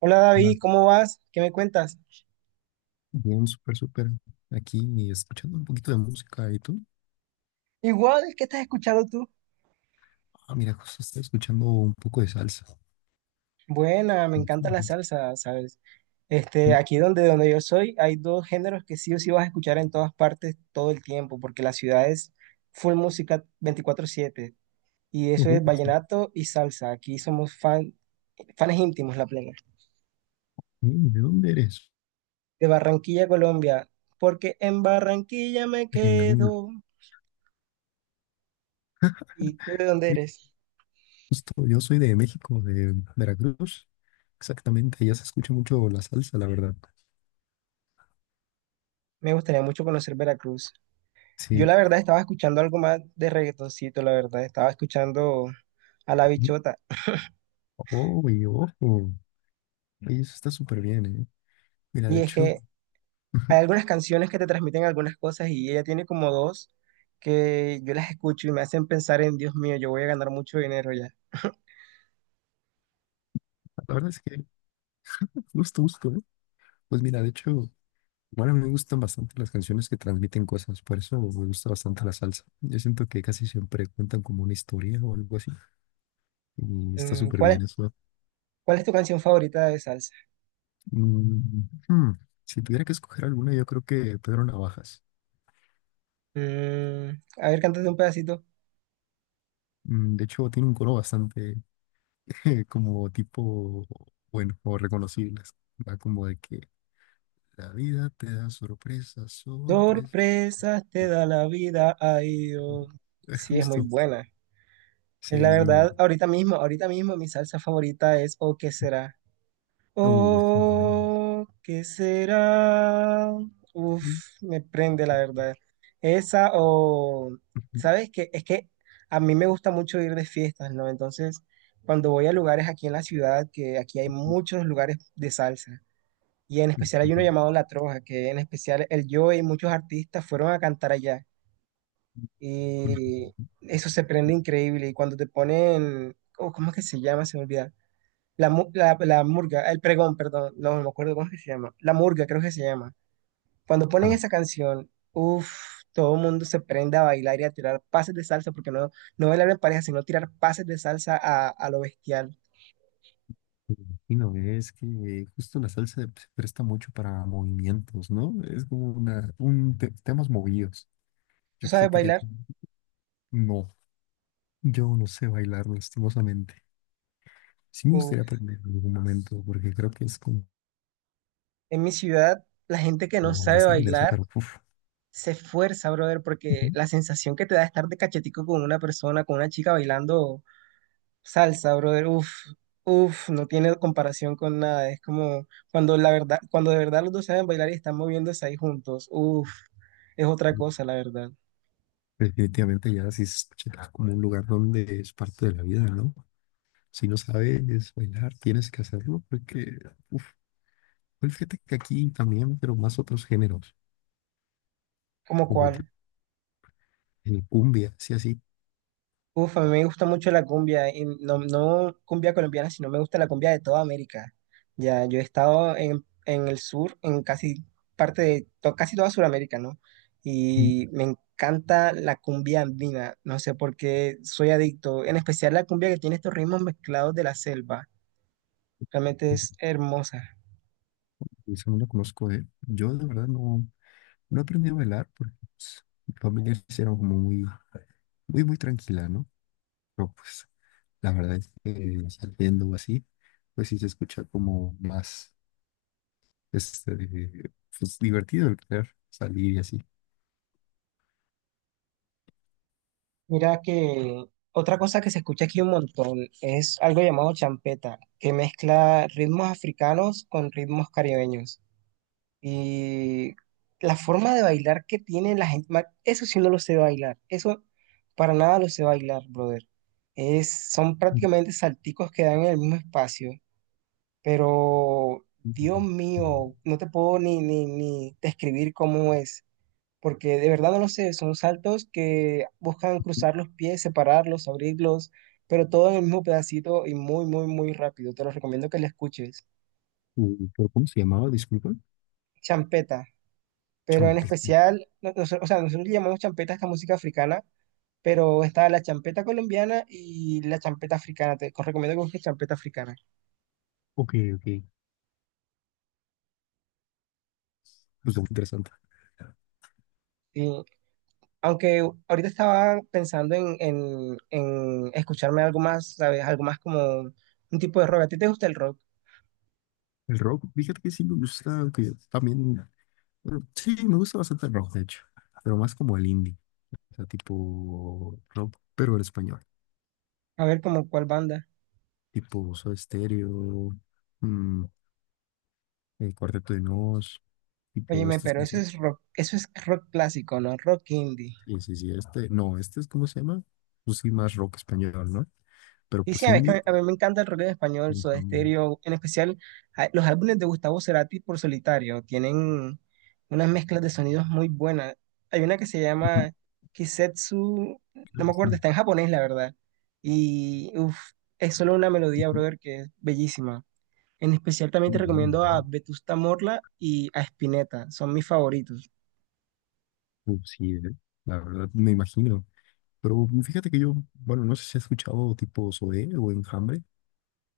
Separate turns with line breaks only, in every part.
Hola
Hola.
David, ¿cómo vas? ¿Qué me cuentas?
Bien, súper, súper. Aquí escuchando un poquito de música. ¿Y tú?
Igual, ¿qué estás escuchando tú?
Ah, mira, justo estoy escuchando un poco de salsa.
Buena, me
Me gusta
encanta
la
la
salsa.
salsa, ¿sabes? Este,
Mm,
aquí donde yo soy hay dos géneros que sí o sí vas a escuchar en todas partes todo el tiempo, porque la ciudad es full música 24/7 y eso es
ujú, sí.
vallenato y salsa. Aquí somos fan, fans íntimos, la plena.
¿De dónde eres?
De Barranquilla, Colombia, porque en Barranquilla me
De que en algún lugar.
quedo. ¿Y tú de dónde
Oye,
eres?
justo, yo soy de México, de Veracruz. Exactamente, allá se escucha mucho la salsa, la verdad.
Me gustaría mucho conocer Veracruz. Yo
Sí.
la verdad estaba escuchando algo más de reggaetoncito, la verdad, estaba escuchando a La
Mm,
Bichota.
Oh, y ojo. Oye, eso está súper bien, ¿eh? Mira,
Y
de
es
hecho,
que hay algunas canciones que te transmiten algunas cosas y ella tiene como dos que yo las escucho y me hacen pensar en, Dios mío, yo voy a ganar mucho dinero ya.
la verdad es que justo, justo, ¿eh? Pues mira, de hecho. Bueno, me gustan bastante las canciones que transmiten cosas, por eso me gusta bastante la salsa. Yo siento que casi siempre cuentan como una historia o algo así, y está
Mm,
súper
¿cuál es,
bien eso.
cuál es tu canción favorita de salsa?
Mm, hmm, Si tuviera que escoger alguna, yo creo que Pedro Navajas.
Mm, a ver, cántate un pedacito.
De hecho, tiene un coro bastante como tipo, bueno, o reconocible. Va como de que la vida te da sorpresas, sorpresas.
Sorpresas te da la vida, ay Dios. Sí, es muy
Justo.
buena.
Sí,
Es la
muy,
verdad, ahorita mismo mi salsa favorita es ¿o qué será?
es muy buena.
Oh, ¿qué será? Uf, me prende la verdad. Esa o, ¿sabes qué? Es que a mí me gusta mucho ir de fiestas, ¿no? Entonces, cuando voy a lugares aquí en la ciudad, que aquí hay muchos lugares de salsa, y en especial hay uno llamado La Troja, que en especial el yo y muchos artistas fueron a cantar allá. Y eso se prende increíble. Y cuando te ponen, oh, ¿cómo es que se llama? Se me olvida la murga, el pregón, perdón, no me acuerdo cómo es que se llama. La murga, creo que se llama. Cuando ponen
Ah,
esa canción, uff, todo el mundo se prende a bailar y a tirar pases de salsa, porque no, no bailar en pareja, sino tirar pases de salsa a lo bestial.
me imagino, es que justo la salsa se presta mucho para movimientos, ¿no? Es como temas movidos.
¿Tú
Yo
sabes
fíjate que
bailar?
no, yo no sé bailar lastimosamente. Sí me gustaría
Uf.
aprender en algún momento porque creo que es como
En mi ciudad, la gente que no sabe
bastante interesante,
bailar
pero uf,
se esfuerza, brother, porque
ujú,
la sensación que te da estar de cachetico con una persona, con una chica bailando, salsa, brother, uff, uff, no tiene comparación con nada. Es como cuando la verdad, cuando de verdad los dos saben bailar y están moviéndose ahí juntos, uff, es otra cosa, la verdad.
definitivamente ya sí se escucha como un lugar donde es parte de la vida, ¿no? Si no sabes bailar, tienes que hacerlo porque, uf, pues fíjate que aquí también, pero más otros géneros,
¿Cómo
como tipo,
cuál?
cumbia, sí, así.
Uff, a mí me gusta mucho la cumbia, y no, no cumbia colombiana, sino me gusta la cumbia de toda América. Ya, yo he estado en el sur, en casi parte de to- casi toda Sudamérica, ¿no?
Mm,
Y me encanta la cumbia andina, no sé por qué soy adicto, en especial la cumbia que tiene estos ritmos mezclados de la selva. Realmente
mm,
es hermosa.
Esa no la conozco de... Yo de verdad no, no aprendí a bailar porque pues, mi familia sí era como muy, muy, muy tranquila, ¿no? Pero pues la verdad es que saliendo o así, pues sí se escucha como más este, pues, divertido el querer salir y así.
Mira que otra cosa que se escucha aquí un montón es algo llamado champeta, que mezcla ritmos africanos con ritmos caribeños. Y la forma de bailar que tiene la gente, ma- eso sí no lo sé bailar, eso para nada lo sé bailar, brother. Es, son
Mm,
prácticamente salticos que dan en el mismo espacio, pero
mm,
Dios
mm.
mío, no te puedo ni describir cómo es. Porque de verdad no lo sé, son saltos que buscan cruzar los pies, separarlos, abrirlos, pero todo en el mismo pedacito y muy, muy, muy rápido. Te lo recomiendo que la escuches.
¿Pero cómo se llamaba? Disculpa.
Champeta, pero en
Champe.
especial, no- nos- o sea, nosotros le llamamos champeta a esta música africana, pero está la champeta colombiana y la champeta africana. Te os recomiendo que busques champeta africana.
Ok, ok. Pues muy interesante.
Y aunque ahorita estaba pensando en escucharme algo más, ¿sabes? Algo más como un tipo de rock. ¿A ti te gusta el rock?
El rock, fíjate que sí me gusta, aunque también, bueno, sí, me gusta bastante el rock, de hecho, pero más como el indie, o sea, tipo rock, pero en español,
A ver, como cuál banda.
tipo Soda Stereo, mm, el Cuarteto de Nos, tipo
Óyeme,
estas
pero
canciones.
eso es rock clásico, ¿no? Rock indie.
Sí, sí, sí, este, no, este es, ¿cómo se llama? Pues sí, más rock español, ¿no? Pero
Y sí,
pues
es que a
indie.
mí, a mí me encanta el rock en español, Soda
Ujú,
Stereo, en especial a- los álbumes de Gustavo Cerati por solitario. Tienen unas mezclas de sonidos muy buenas. Hay una que se
ujú,
llama Kisetsu, no me acuerdo,
sí,
está en japonés, la verdad. Y uf, es solo una melodía,
ujú,
brother, que es bellísima. En especial también te
muy bueno,
recomiendo a Vetusta Morla y a Spinetta, son mis favoritos.
¿no? Pues sí, ¿eh? La verdad, me imagino. Pero fíjate que yo, bueno, no sé si has escuchado tipo Zoé o Enjambre.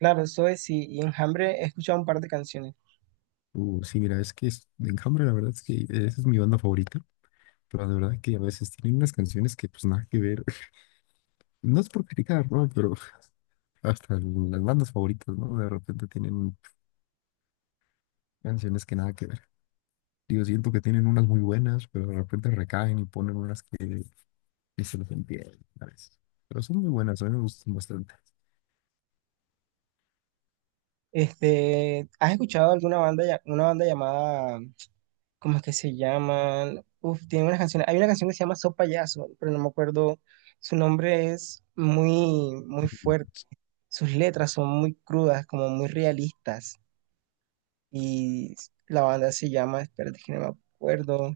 Claro, eso es, y Enjambre he escuchado un par de canciones.
Sí, mira, es que Enjambre, la verdad es que esa es mi banda favorita, pero la verdad que a veces tienen unas canciones que pues nada que ver. No es por criticar, ¿no? Pero hasta las bandas favoritas, ¿no? De repente tienen canciones que nada que ver. Digo, siento que tienen unas muy buenas, pero de repente recaen y ponen unas que se los entienden a veces. Pero son muy buenas, a mí me gustan bastante.
Este, ¿has escuchado alguna banda, ya- una banda llamada, ¿cómo es que se llaman? Uf, tiene unas canciones. Hay una canción que se llama So Payaso, pero no me acuerdo. Su nombre es muy, muy fuerte. Sus letras son muy crudas, como muy realistas. Y la banda se llama, espérate que no me acuerdo.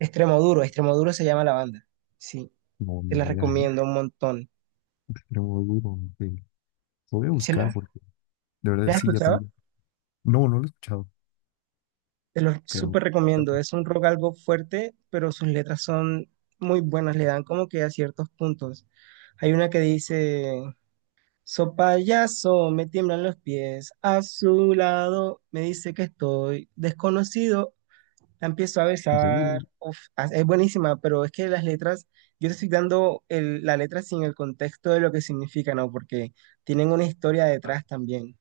Extremo Duro, Extremo Duro se llama la banda. Sí,
No,
te
ni
la
idea, ¿eh?
recomiendo un montón.
Pero duro, ok. Lo voy a
¿Se
buscar
la,
porque de
la
verdad
has
sí, ya
escuchado?
también. No, no lo he escuchado,
Te lo
pero
súper recomiendo.
toca.
Es un rock algo fuerte, pero sus letras son muy buenas. Le dan como que a ciertos puntos. Hay una que dice, so payaso, me tiemblan los pies. A su lado me dice que estoy desconocido. La empiezo a
¿En serio, bro?
besar. Uf, ah, es buenísima, pero es que las letras, yo te estoy dando el- la letra sin el contexto de lo que significan, ¿no? Porque tienen una historia detrás también.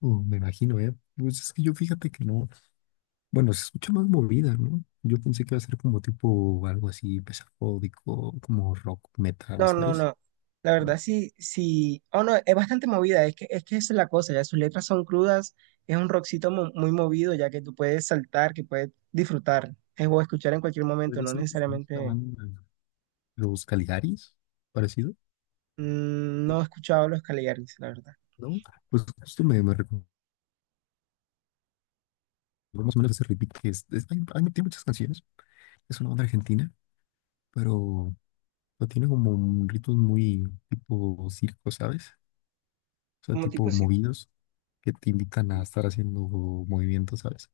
Me imagino, ¿eh? Pues es que yo fíjate que no. Bueno, se escucha más movida, ¿no? Yo pensé que iba a ser como tipo algo así pesafódico, como rock metal,
No, no,
¿sabes?
no. La verdad, sí, sí. Oh, no, es bastante movida. Es que esa es la cosa. Ya sus letras son crudas. Es un rockcito mo- muy movido, ya que tú puedes saltar, que puedes disfrutar o escuchar en cualquier momento.
Podría
No
ser como esta
necesariamente.
banda, Los Caligaris, parecido,
Mm, no he escuchado a los Caligaris, la verdad.
¿no? Pues justo me recordó más o menos ese ritmo que tiene muchas canciones. Es una banda argentina, pero, pero tiene como un ritmos muy tipo circo, ¿sabes? O sea,
Como tipo,
tipo
sí.
movidos que te invitan a estar haciendo movimientos, ¿sabes?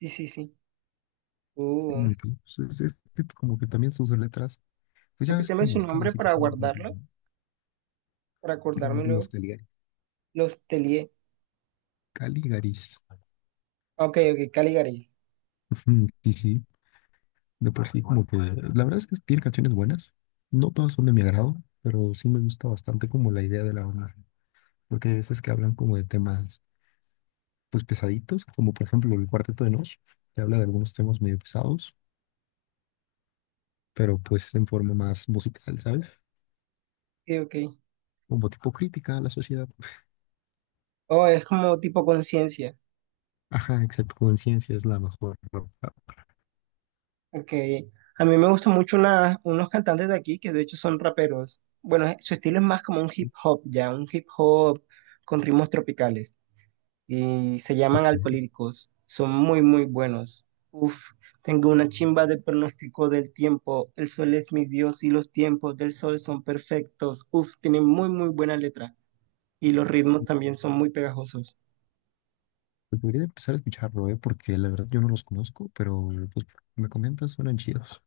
Sí, sí, sí. Uh,
Muy bien, pues, es que como que también sus letras, pues ya ves
repíteme
cómo
su
está la
nombre para
situación.
guardarlo, para
De Los
acordármelo.
Caligari.
Los Telie.
Caligaris.
Ok, ok, Caligaris.
Ujú. Sí, sí, de por sí como que, la verdad es que tiene canciones buenas. No todas son de mi agrado, pero sí me gusta bastante como la idea de la banda. Porque hay veces que hablan como de temas, pues pesaditos, como por ejemplo el Cuarteto de Nos, que habla de algunos temas medio pesados, pero pues en forma más musical, ¿sabes?
Ok, ok.
Como tipo crítica a la sociedad.
Oh, es como tipo conciencia.
Ajá, excepto conciencia es la mejor. ¿No?
Ok, a mí me gustan mucho una- unos cantantes de aquí que de hecho son raperos. Bueno, su estilo es más como un hip hop, ya, un hip hop con ritmos tropicales. Y se llaman
Ok.
Alcolíricos. Son muy, muy buenos. Uf, tengo una chimba de pronóstico del tiempo. El sol es mi Dios y los tiempos del sol son perfectos. Uf, tienen muy, muy buena letra. Y los ritmos también son muy pegajosos.
Pues debería de empezar a escucharlo, ¿eh? Porque la verdad yo no los conozco, pero pues me comentas, suenan chidos.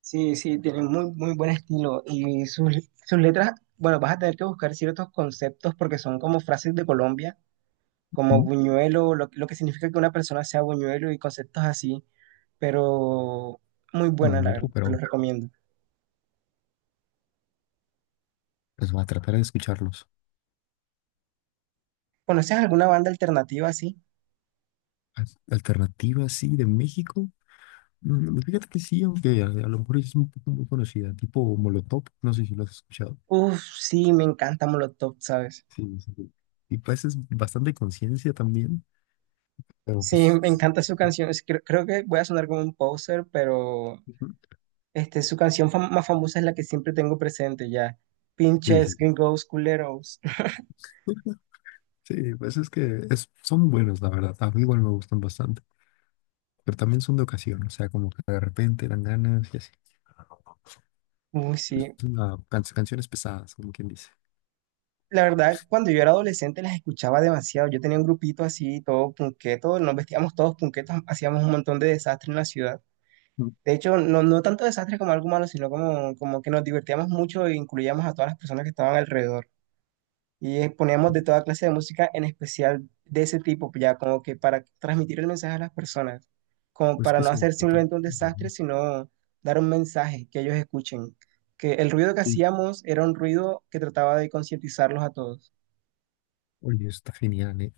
Sí, sí, tiene muy, muy buen estilo y sus, sus letras, bueno, vas a tener que buscar ciertos conceptos porque son como frases de Colombia, como
Mm,
buñuelo, lo que significa que una persona sea buñuelo y conceptos así, pero muy
Muy
buena, la
bueno,
verdad, te lo
pero
recomiendo.
pues va a tratar de escucharlos.
¿Conoces alguna banda alternativa así?
Alternativa, sí, de México. Fíjate que sí, aunque a lo mejor es un poco muy conocida, tipo Molotov, no sé si lo has escuchado.
Uf, sí, me encanta Molotov, ¿sabes?
Sí, sí, sí. Y pues es bastante conciencia también, pero
Sí,
pues...
me encanta su canción, es- creo que voy a sonar como un poser, pero
Ujú,
este, su canción fam- más famosa es la que siempre tengo presente ya,
sí,
Pinches
sí.
Gringos Culeros.
Sí, pues es que son buenos, la verdad. A mí igual me gustan bastante, pero también son de ocasión, o sea, como que de repente dan ganas y así.
Uy,
Es
sí.
canciones pesadas, como quien dice.
La verdad, cuando yo era adolescente las escuchaba demasiado. Yo tenía un grupito así, todo punqueto, nos vestíamos todos punquetos, hacíamos un montón de desastres en la ciudad.
Mm.
De hecho, no, no tanto desastres como algo malo, sino como que nos divertíamos mucho e incluíamos a todas las personas que estaban alrededor. Y poníamos de toda clase de música, en especial de ese tipo, ya como que para transmitir el mensaje a las personas, como
Pues
para
que
no
son.
hacer
Ujú.
simplemente un desastre, sino dar un mensaje que ellos escuchen. Que el ruido que
Sí.
hacíamos era un ruido que trataba de concientizarlos a todos.
Oye, eso está genial, ¿eh?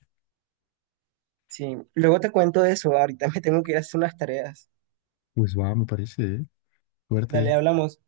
Sí, luego te cuento de eso, ahorita me tengo que ir a hacer unas tareas.
Pues va, me parece, ¿eh?
Dale,
Suerte.
hablamos.